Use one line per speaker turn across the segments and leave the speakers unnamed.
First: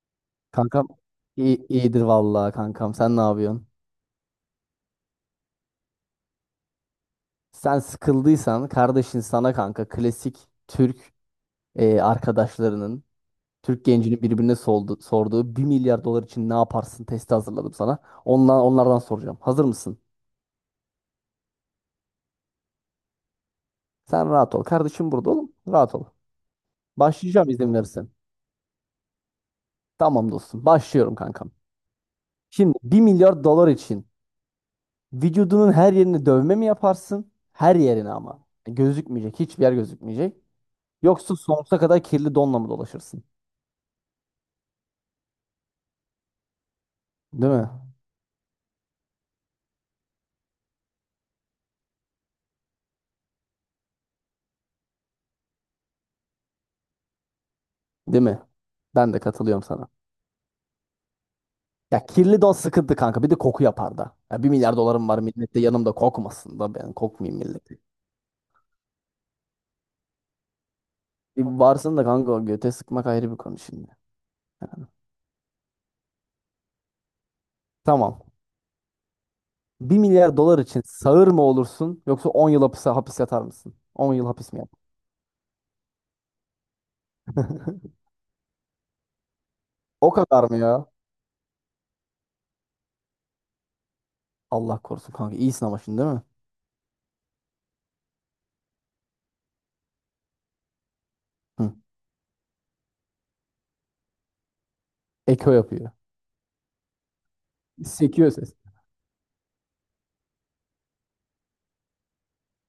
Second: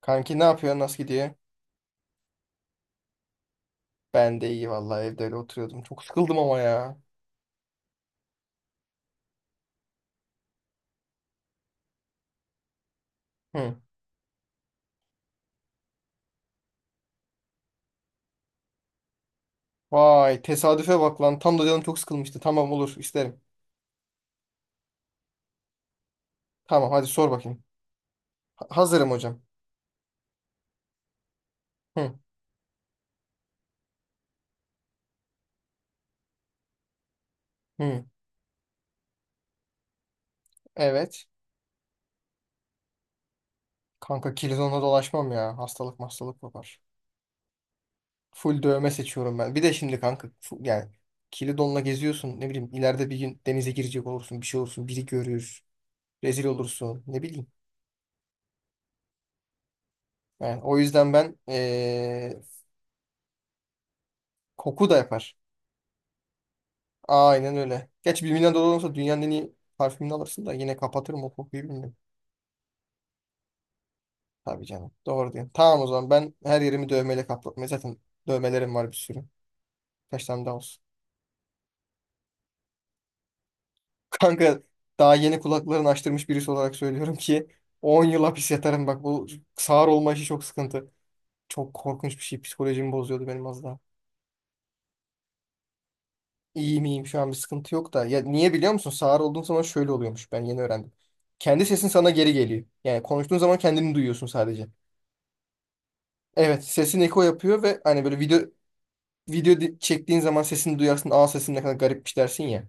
Kanki ne yapıyor?
Kankam
Nasıl gidiyor?
iyi, iyidir vallahi kankam. Sen ne yapıyorsun?
Ben de iyi vallahi, evde öyle oturuyordum. Çok sıkıldım ama ya.
Sen sıkıldıysan kardeşin sana kanka klasik Türk arkadaşlarının
Hı.
Türk gencinin sorduğu bir milyar dolar için ne yaparsın testi hazırladım sana. Onlardan soracağım. Hazır mısın?
Vay tesadüfe bak lan. Tam da canım çok sıkılmıştı. Tamam, olur, isterim.
Sen rahat ol. Kardeşim burada oğlum. Rahat ol.
Tamam, hadi sor
Başlayacağım
bakayım.
izin verirsen.
Hazırım hocam.
Tamam dostum. Başlıyorum kankam.
Hı.
Şimdi bir milyar dolar için vücudunun her yerini dövme mi yaparsın? Her
Hı.
yerine ama. Gözükmeyecek. Hiçbir yer gözükmeyecek.
Evet.
Yoksa sonsuza kadar kirli donla mı dolaşırsın?
Kanka kilizonla dolaşmam ya. Hastalık hastalık yapar.
Değil mi?
Full dövme seçiyorum ben. Bir de şimdi kanka yani kilidonla geziyorsun. Ne bileyim, ileride bir gün denize girecek olursun. Bir şey olursun. Biri görür. Rezil olursun. Ne bileyim.
Değil mi? Ben de katılıyorum sana.
Yani o yüzden ben
Ya kirli don sıkıntı kanka. Bir de koku yapar da. Ya bir milyar
koku da
dolarım var
yapar.
millette yanımda kokmasın da ben kokmayayım
Aynen
milleti.
öyle. Geç, 1 milyon dolar olsa dünyanın en iyi parfümünü alırsın da yine kapatırım o
Bir
kokuyu, bilmiyorum.
varsın da kanka o göte sıkmak ayrı bir konu şimdi.
Tabii canım. Doğru diyorsun. Tamam, o zaman ben her yerimi dövmeyle kaplatmaya zaten
Tamam.
dövmelerim var, bir sürü.
Bir
Kaç
milyar
tane daha
dolar için
olsun.
sağır mı olursun yoksa 10 yıl hapis yatar mısın? 10 yıl hapis mi
Kanka,
yat?
daha yeni kulaklarını açtırmış birisi olarak söylüyorum ki 10 yıl hapis yatarım, bak bu sağır olma
O
işi çok
kadar mı ya?
sıkıntı. Çok korkunç bir şey, psikolojimi bozuyordu benim az daha.
Allah korusun kanka. İyisin ama şimdi değil mi?
İyi miyim şu an, bir sıkıntı yok da. Ya niye biliyor musun? Sağır olduğun zaman şöyle oluyormuş, ben yeni öğrendim. Kendi
Hı.
sesin sana geri geliyor. Yani konuştuğun zaman kendini duyuyorsun sadece.
Eko yapıyor.
Evet, sesin eko yapıyor ve hani böyle
Sekiyor
video
ses.
çektiğin zaman sesini duyarsın. Aa, sesim ne kadar garipmiş dersin ya.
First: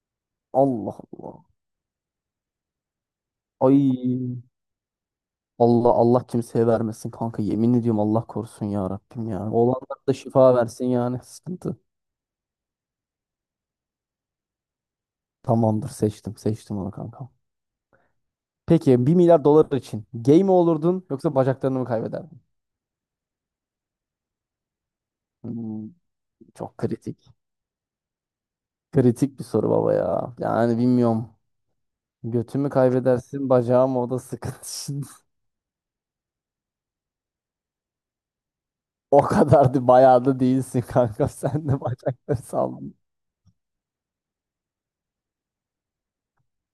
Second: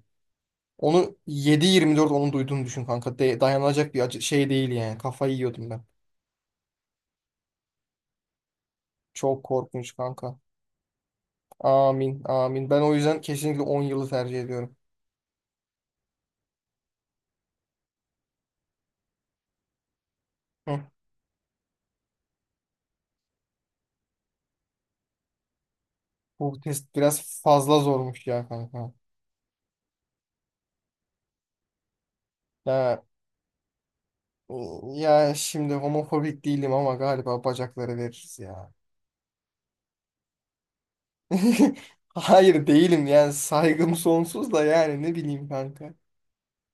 Allah
Onu
Allah.
7/24 onun duyduğunu düşün kanka. Dayanılacak bir acı
Ay.
şey değil yani. Kafayı yiyordum ben.
Allah Allah kimseye vermesin kanka. Yemin ediyorum Allah korusun ya Rabbim
Çok
ya.
korkunç
Olanlar da
kanka.
şifa versin yani. Sıkıntı.
Amin, amin. Ben o yüzden kesinlikle 10 yılı tercih ediyorum.
Tamamdır seçtim. Seçtim onu kanka. Peki bir milyar dolar için gay mi
Hı.
olurdun yoksa bacaklarını mı kaybederdin? Hmm,
Bu
çok
test
kritik.
biraz fazla zormuş ya kanka.
Kritik bir soru baba ya. Yani bilmiyorum. Götümü
Ya,
kaybedersin bacağım o da sıkıntı şimdi.
ya şimdi homofobik değilim ama galiba bacakları veririz ya.
O kadar da bayağı da değilsin kanka. Sen de bacakları
Hayır,
sal.
değilim yani, saygım sonsuz da, yani ne bileyim kanka.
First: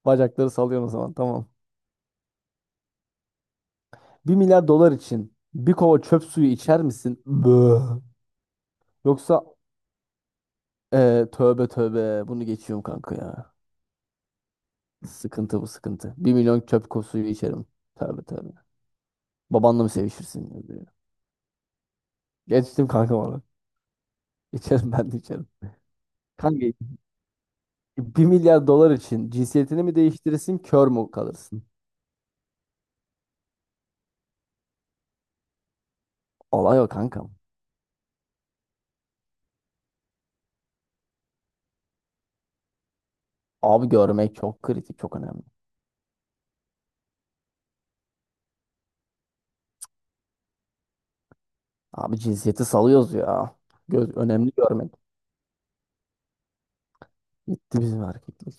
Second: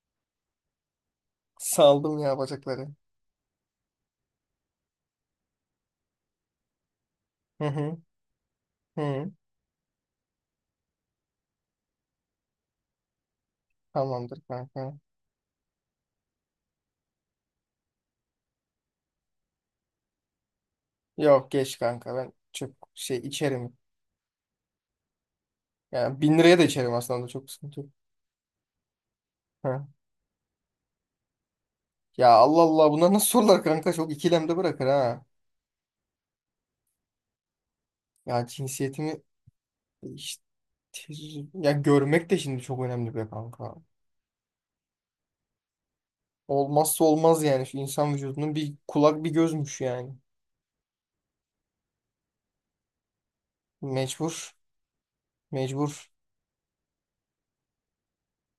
Bacakları sallıyorsun o zaman tamam.
Saldım ya bacakları.
Bir milyar dolar için bir kova çöp suyu içer misin?
Hı
Bö.
hı. Hı.
Yoksa tövbe tövbe bunu geçiyorum kanka ya.
Tamamdır kanka.
Sıkıntı bu sıkıntı. Bir milyon suyu içerim. Tövbe tövbe. Babanla mı sevişirsin ya diyor.
Yok geç kanka, ben çok
Geçtim
şey
kanka bana.
içerim.
İçerim ben de içerim.
Yani bin liraya da
Kanka
içerim aslında, çok sıkıntı yok.
bir milyar dolar için cinsiyetini
Ha.
mi değiştirirsin kör mü kalırsın?
Ya Allah Allah, bunlar nasıl sorular kanka, çok ikilemde bırakır ha.
Olay o kankam.
Ya cinsiyetimi işte, ya görmek de şimdi çok önemli be kanka.
Abi görmek çok kritik çok önemli.
Olmazsa olmaz yani, şu insan vücudunun bir kulak bir gözmüş yani.
Abi cinsiyeti salıyoruz ya. Göz,
Mecbur.
önemli görmek.
Mecbur.
Gitti bizim erkeklik.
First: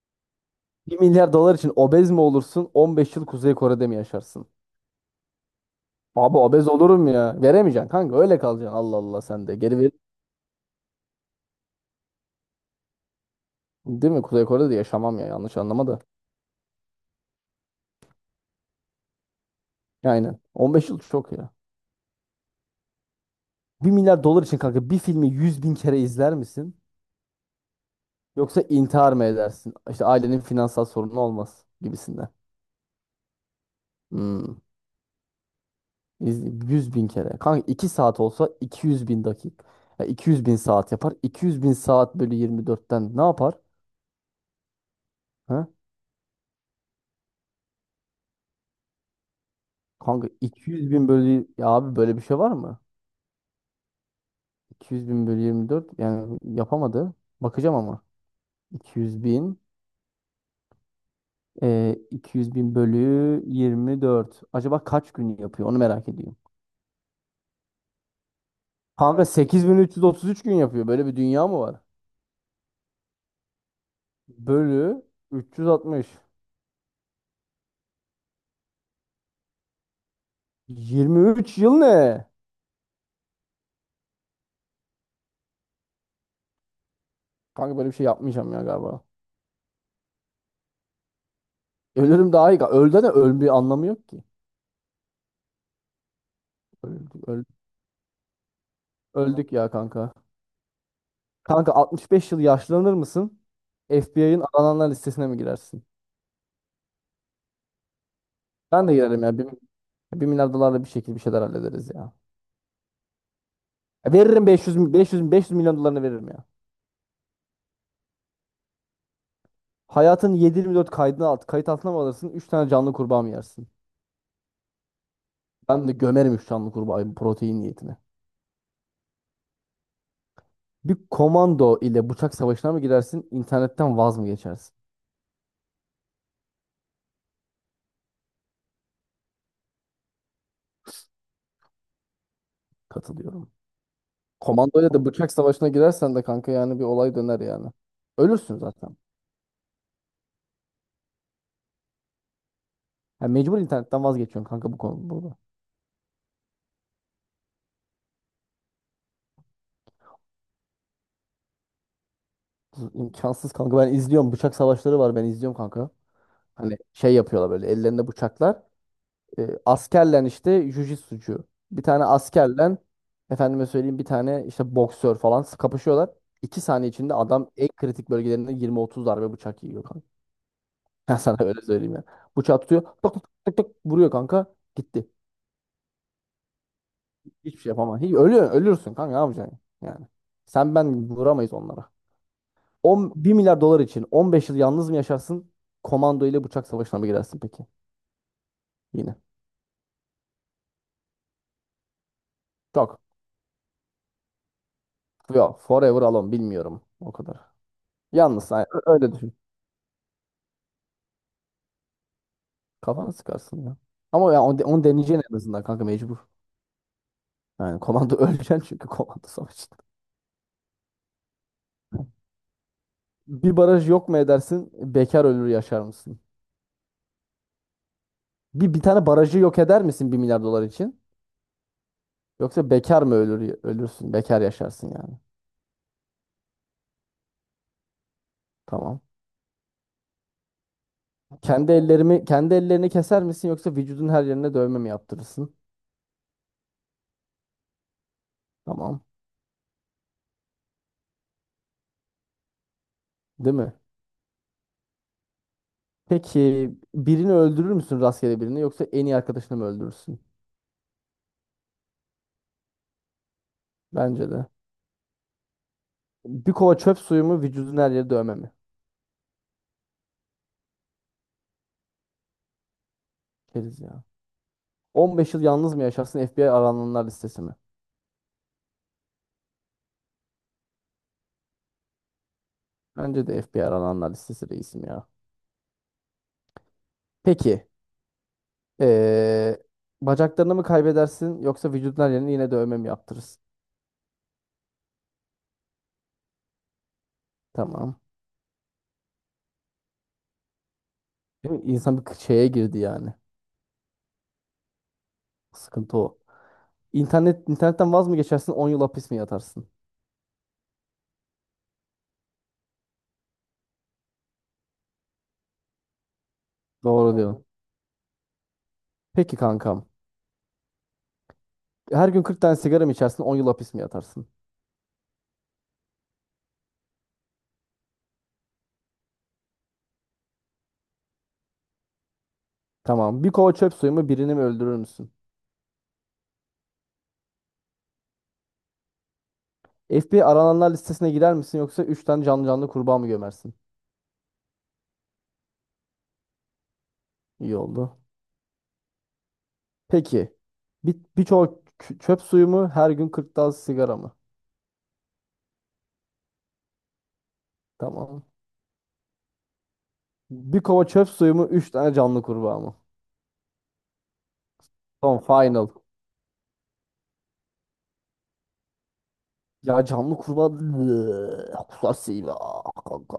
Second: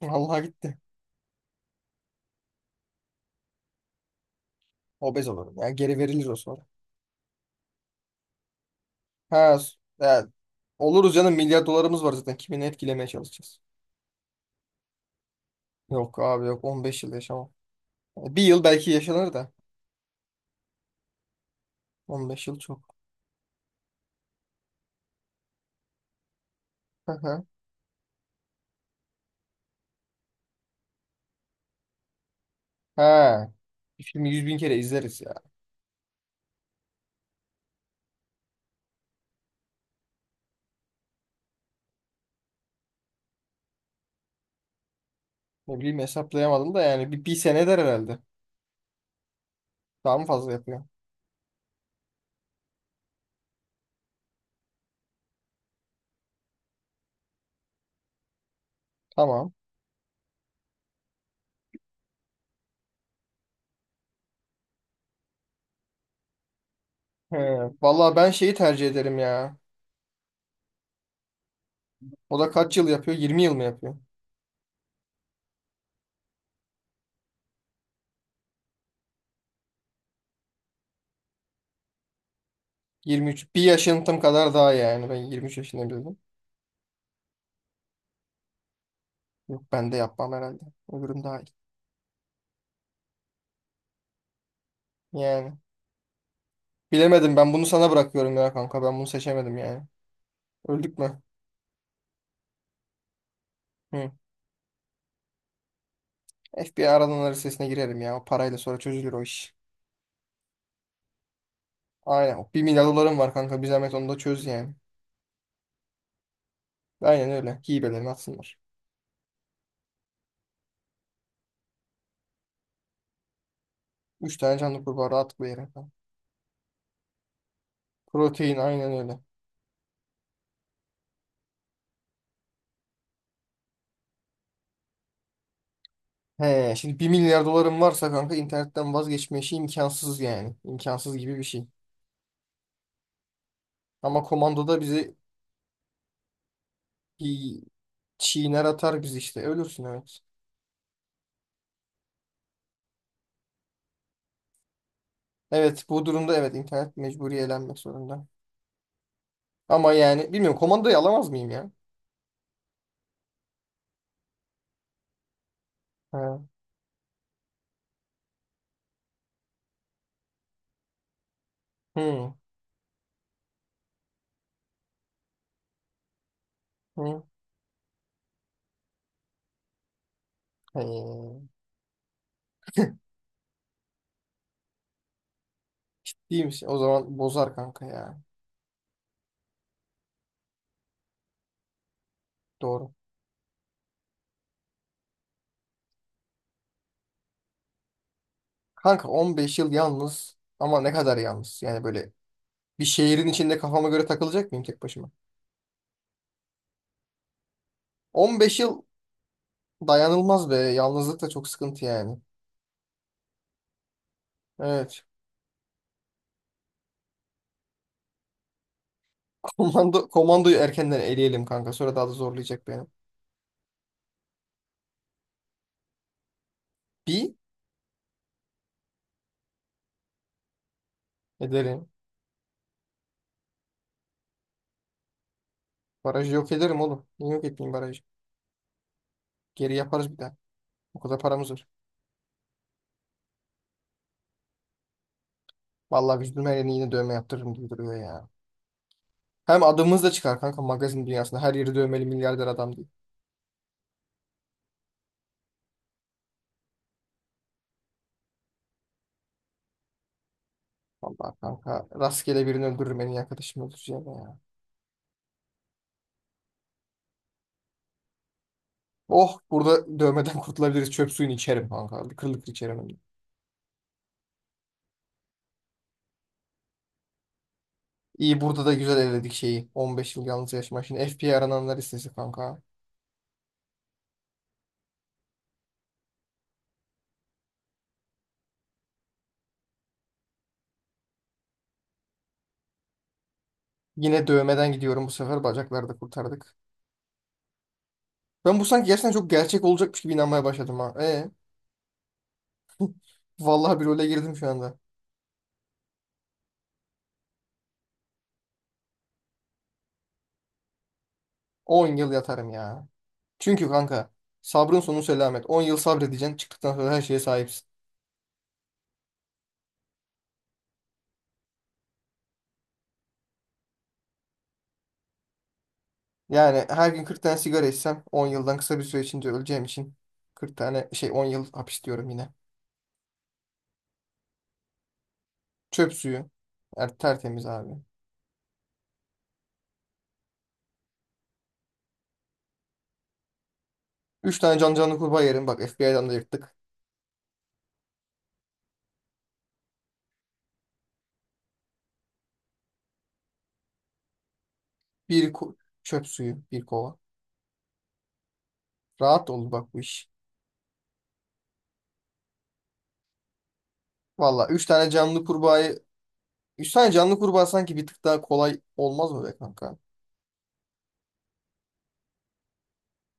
Vallahi gitti.
Bir milyar dolar için obez mi olursun 15 yıl Kuzey Kore'de mi yaşarsın?
Obez olurum ya, geri verilir o
Abi
sonra.
obez olurum ya. Veremeyeceksin kanka öyle kalacaksın. Allah Allah sen de.
Ha, s-
Geri ver.
ya, Oluruz canım, milyar dolarımız var zaten. Kimini etkilemeye çalışacağız.
Değil mi? Kuzey Kore'de de yaşamam ya yanlış anlama da.
Yok abi yok, 15 yıl yaşamam. Bir yıl belki yaşanır da
Ya aynen. 15 yıl çok ya.
15 yıl çok.
Bir milyar dolar için kanka bir filmi 100 bin kere izler misin?
Hı hı.
Yoksa intihar mı edersin? İşte ailenin finansal sorunu olmaz gibisinden.
Ha, bir filmi yüz bin
Hmm.
kere izleriz ya.
100 bin kere. Kanka 2 saat olsa 200 bin dakika. Ya 200 bin saat yapar. 200 bin saat bölü 24'ten ne yapar? Ha?
Ne bileyim, hesaplayamadım da yani bir sene eder herhalde. Daha mı
Kanka
fazla
iki
yapıyor?
yüz bin bölü... Ya abi böyle bir şey var mı? 200 bin bölü 24 yani yapamadı. Bakacağım ama. 200
Tamam.
bin. 200 bin bölü 24. Acaba kaç gün yapıyor? Onu merak ediyorum.
He, Vallahi ben şeyi tercih ederim
Kanka
ya.
8333 gün yapıyor. Böyle bir dünya mı var?
O da kaç yıl yapıyor? 20 yıl mı yapıyor?
Bölü 360. 23 yıl ne?
23. Bir yaşıntım kadar daha yani. Ben 23 yaşında bildim.
Kanka böyle bir şey yapmayacağım ya galiba.
Yok, ben de yapmam herhalde. Öbürüm daha iyi.
Ölürüm daha iyi. Öldü de öl bir anlamı yok ki.
Yani.
Öldük,
Bilemedim,
öl-
ben bunu sana bırakıyorum ya kanka, ben bunu
Öldük
seçemedim
ya
yani.
kanka.
Öldük mü?
Kanka 65 yıl yaşlanır mısın?
Hı.
FBI'ın arananlar listesine mi girersin?
FBI aradan listesine girerim ya, o parayla sonra
Ben de
çözülür o
girerim ya.
iş.
Bir milyar dolarla bir şekilde bir şeyler hallederiz ya.
Aynen, o bir milyar dolarım var kanka, bir zahmet onu
Ya
da çöz
veririm
yani.
500 milyon dolarını veririm ya.
Aynen öyle, hibelerini atsınlar.
Hayatın 7/24 kaydına alt kayıt altına mı alırsın? 3 tane canlı kurbağa mı yersin?
3 tane canlı kurbağa rahatlıkla yere
Ben
kanka.
de gömerim 3 canlı kurbağayı protein niyetine.
Protein, aynen öyle.
Bir komando ile bıçak savaşına mı girersin? İnternetten vaz mı geçersin?
He, Şimdi bir milyar dolarım varsa kanka, internetten vazgeçme işi imkansız yani. İmkansız gibi bir şey.
Katılıyorum.
Ama komandoda
Komando ile de
bizi
bıçak savaşına girersen de kanka yani bir olay döner
bir
yani. Ölürsün
çiğner
zaten.
atar, biz işte ölürsün evet.
Ya mecbur internetten vazgeçiyorsun kanka bu konu burada.
Evet, bu durumda evet, internet mecburi elenmek zorunda. Ama yani bilmiyorum, komandayı alamaz mıyım ya?
İmkansız kanka ben izliyorum. Bıçak savaşları var ben izliyorum kanka.
Ha.
Hani şey yapıyorlar böyle ellerinde bıçaklar. Askerlen işte jujitsucu. Bir tane
Hı.
askerlen efendime söyleyeyim bir tane işte boksör falan kapışıyorlar. İki saniye içinde
Hı.
adam en kritik bölgelerinde 20-30 darbe bıçak yiyor kanka. Ben sana
He.
öyle söyleyeyim ya. Bıçağı tutuyor. Tık tık tık tık vuruyor kanka. Gitti.
İyiymiş. O zaman bozar
Hiçbir şey
kanka
yapamam.
ya.
Ölürsün kanka ne yapacaksın yani. Sen ben vuramayız onlara.
Doğru.
1 milyar dolar için 15 yıl yalnız mı yaşarsın? Komando ile bıçak savaşına mı girersin peki?
Kanka
Yine.
15 yıl yalnız, ama ne kadar yalnız? Yani böyle bir
Çok.
şehrin içinde kafama göre takılacak mıyım tek başıma?
Yok. Forever alone. Bilmiyorum. O kadar.
on
Yalnız.
beş yıl
Öyle düşün.
dayanılmaz be. Yalnızlık da çok sıkıntı yani.
Kafanı sıkarsın ya. Ama ya onu
Evet.
deneyeceksin en azından kanka mecbur. Yani komando öleceksin çünkü komando savaşında.
Komandoyu erkenden eleyelim kanka. Sonra daha da zorlayacak beni.
Bir baraj yok mu edersin? Bekar ölür yaşar mısın?
Bir
Bir tane barajı yok eder misin bir milyar dolar için?
ederim.
Yoksa bekar mı ölür ölürsün? Bekar yaşarsın yani.
Barajı yok ederim oğlum. Niye yok etmeyeyim barajı?
Tamam.
Geri yaparız bir daha. O kadar paramız var.
Kendi ellerimi kendi ellerini keser misin yoksa vücudun her yerine dövme mi yaptırırsın?
Vallahi vücudum her yerine yine dövme yaptırırım gibi duruyor ya.
Tamam.
Hem adımız da çıkar kanka magazin dünyasında. Her yeri dövmeli milyarder adam, değil.
Değil mi? Peki birini öldürür müsün rastgele birini yoksa en iyi arkadaşını mı öldürürsün?
Vallahi kanka, rastgele birini öldürürüm, en iyi arkadaşımı öldüreceğim
Bence
ya.
de. Bir kova çöp suyu mu vücudun her yeri dövme mi?
Oh, burada dövmeden kurtulabiliriz. Çöp suyunu içerim kanka. Kırıl kırıl içerim hem de.
Keriz ya. 15 yıl yalnız mı yaşarsın FBI arananlar listesi mi?
İyi, burada da güzel evledik şeyi. 15 yıl yalnız yaşama. Şimdi FBI'ye arananlar listesi kanka.
Bence de FBI arananlar listesi reisim ya. Peki. eee, bacaklarını mı kaybedersin yoksa vücudundan yerini yine dövme mi yaptırırsın?
Yine dövmeden gidiyorum bu sefer. Bacakları da kurtardık.
Tamam.
Ben bu sanki gerçekten çok gerçek olacakmış gibi inanmaya başladım ha.
Değil mi? İnsan bir şeye girdi yani.
Vallahi bir role girdim şu anda.
Sıkıntı o. İnternetten vaz mı geçersin 10 yıl hapis mi yatarsın?
10 yıl yatarım ya. Çünkü kanka sabrın sonu selamet. 10 yıl sabredeceksin. Çıktıktan sonra her
Doğru
şeye
diyorsun.
sahipsin.
Peki kankam. Her gün 40 tane sigara mı içersin 10 yıl hapis mi yatarsın?
Yani her gün 40 tane sigara içsem 10 yıldan kısa bir süre içinde öleceğim için 40 tane şey 10 yıl hapis diyorum yine.
Tamam. Bir kova çöp suyu mu birini mi öldürür müsün?
Çöp suyu. Tertemiz abi.
FBI arananlar listesine girer misin yoksa 3 tane canlı canlı kurbağa mı gömersin?
3 tane can canlı kurbağa yerim. Bak FBI'dan da yırttık.
İyi oldu. Peki. Bir çöp suyu mu? Her gün 40 tane sigara mı?
Bir ku- Çöp suyu. Bir kova.
Tamam.
Rahat olur bak bu iş.
Bir kova çöp suyu mu? Üç tane canlı kurbağa mı?
Valla, 3 tane
Tamam
canlı
final.
kurbağayı 3 tane canlı kurbağa sanki bir tık daha kolay olmaz mı be kanka?
Ya canlı kurbağa kusasıyla kanka.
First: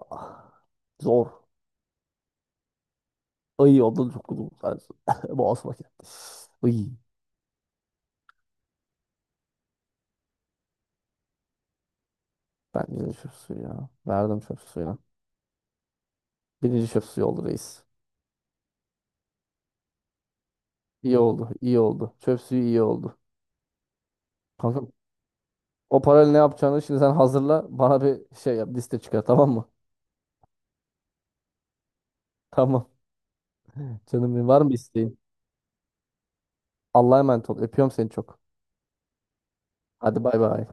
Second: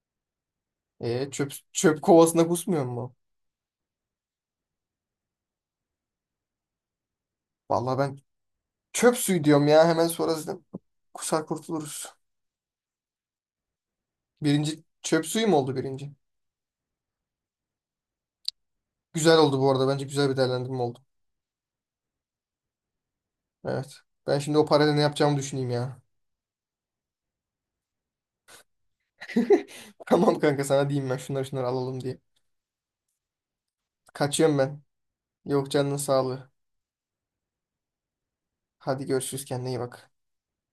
E,
Zor.
çöp, çöp kovasına kusmuyor mu?
Ay ondan çok kudum sensin. Boğazıma geldi. Ay.
Valla ben çöp suyu diyorum ya. Hemen sonra zaten kusar kurtuluruz.
Ben birinci çöp suyu ya. Verdim çöp
Birinci
suyuna.
çöp suyu mu oldu birinci?
Birinci çöp suyu oldu reis.
Güzel oldu bu arada. Bence güzel bir değerlendirme oldu.
İyi oldu. İyi oldu. Çöp suyu iyi oldu.
Evet. Ben şimdi o
Kanka
parayla ne yapacağımı düşüneyim ya.
o parayla ne yapacağını şimdi sen hazırla. Bana bir şey yap. Liste çıkar tamam mı?
Tamam kanka, sana diyeyim ben şunları şunları alalım diye.
Tamam. Canım benim
Kaçıyorum
var mı
ben.
isteğin?
Yok, canının sağlığı.
Allah'a emanet ol. Öpüyorum seni çok.
Hadi görüşürüz, kendine iyi bak.
Hadi bay bay.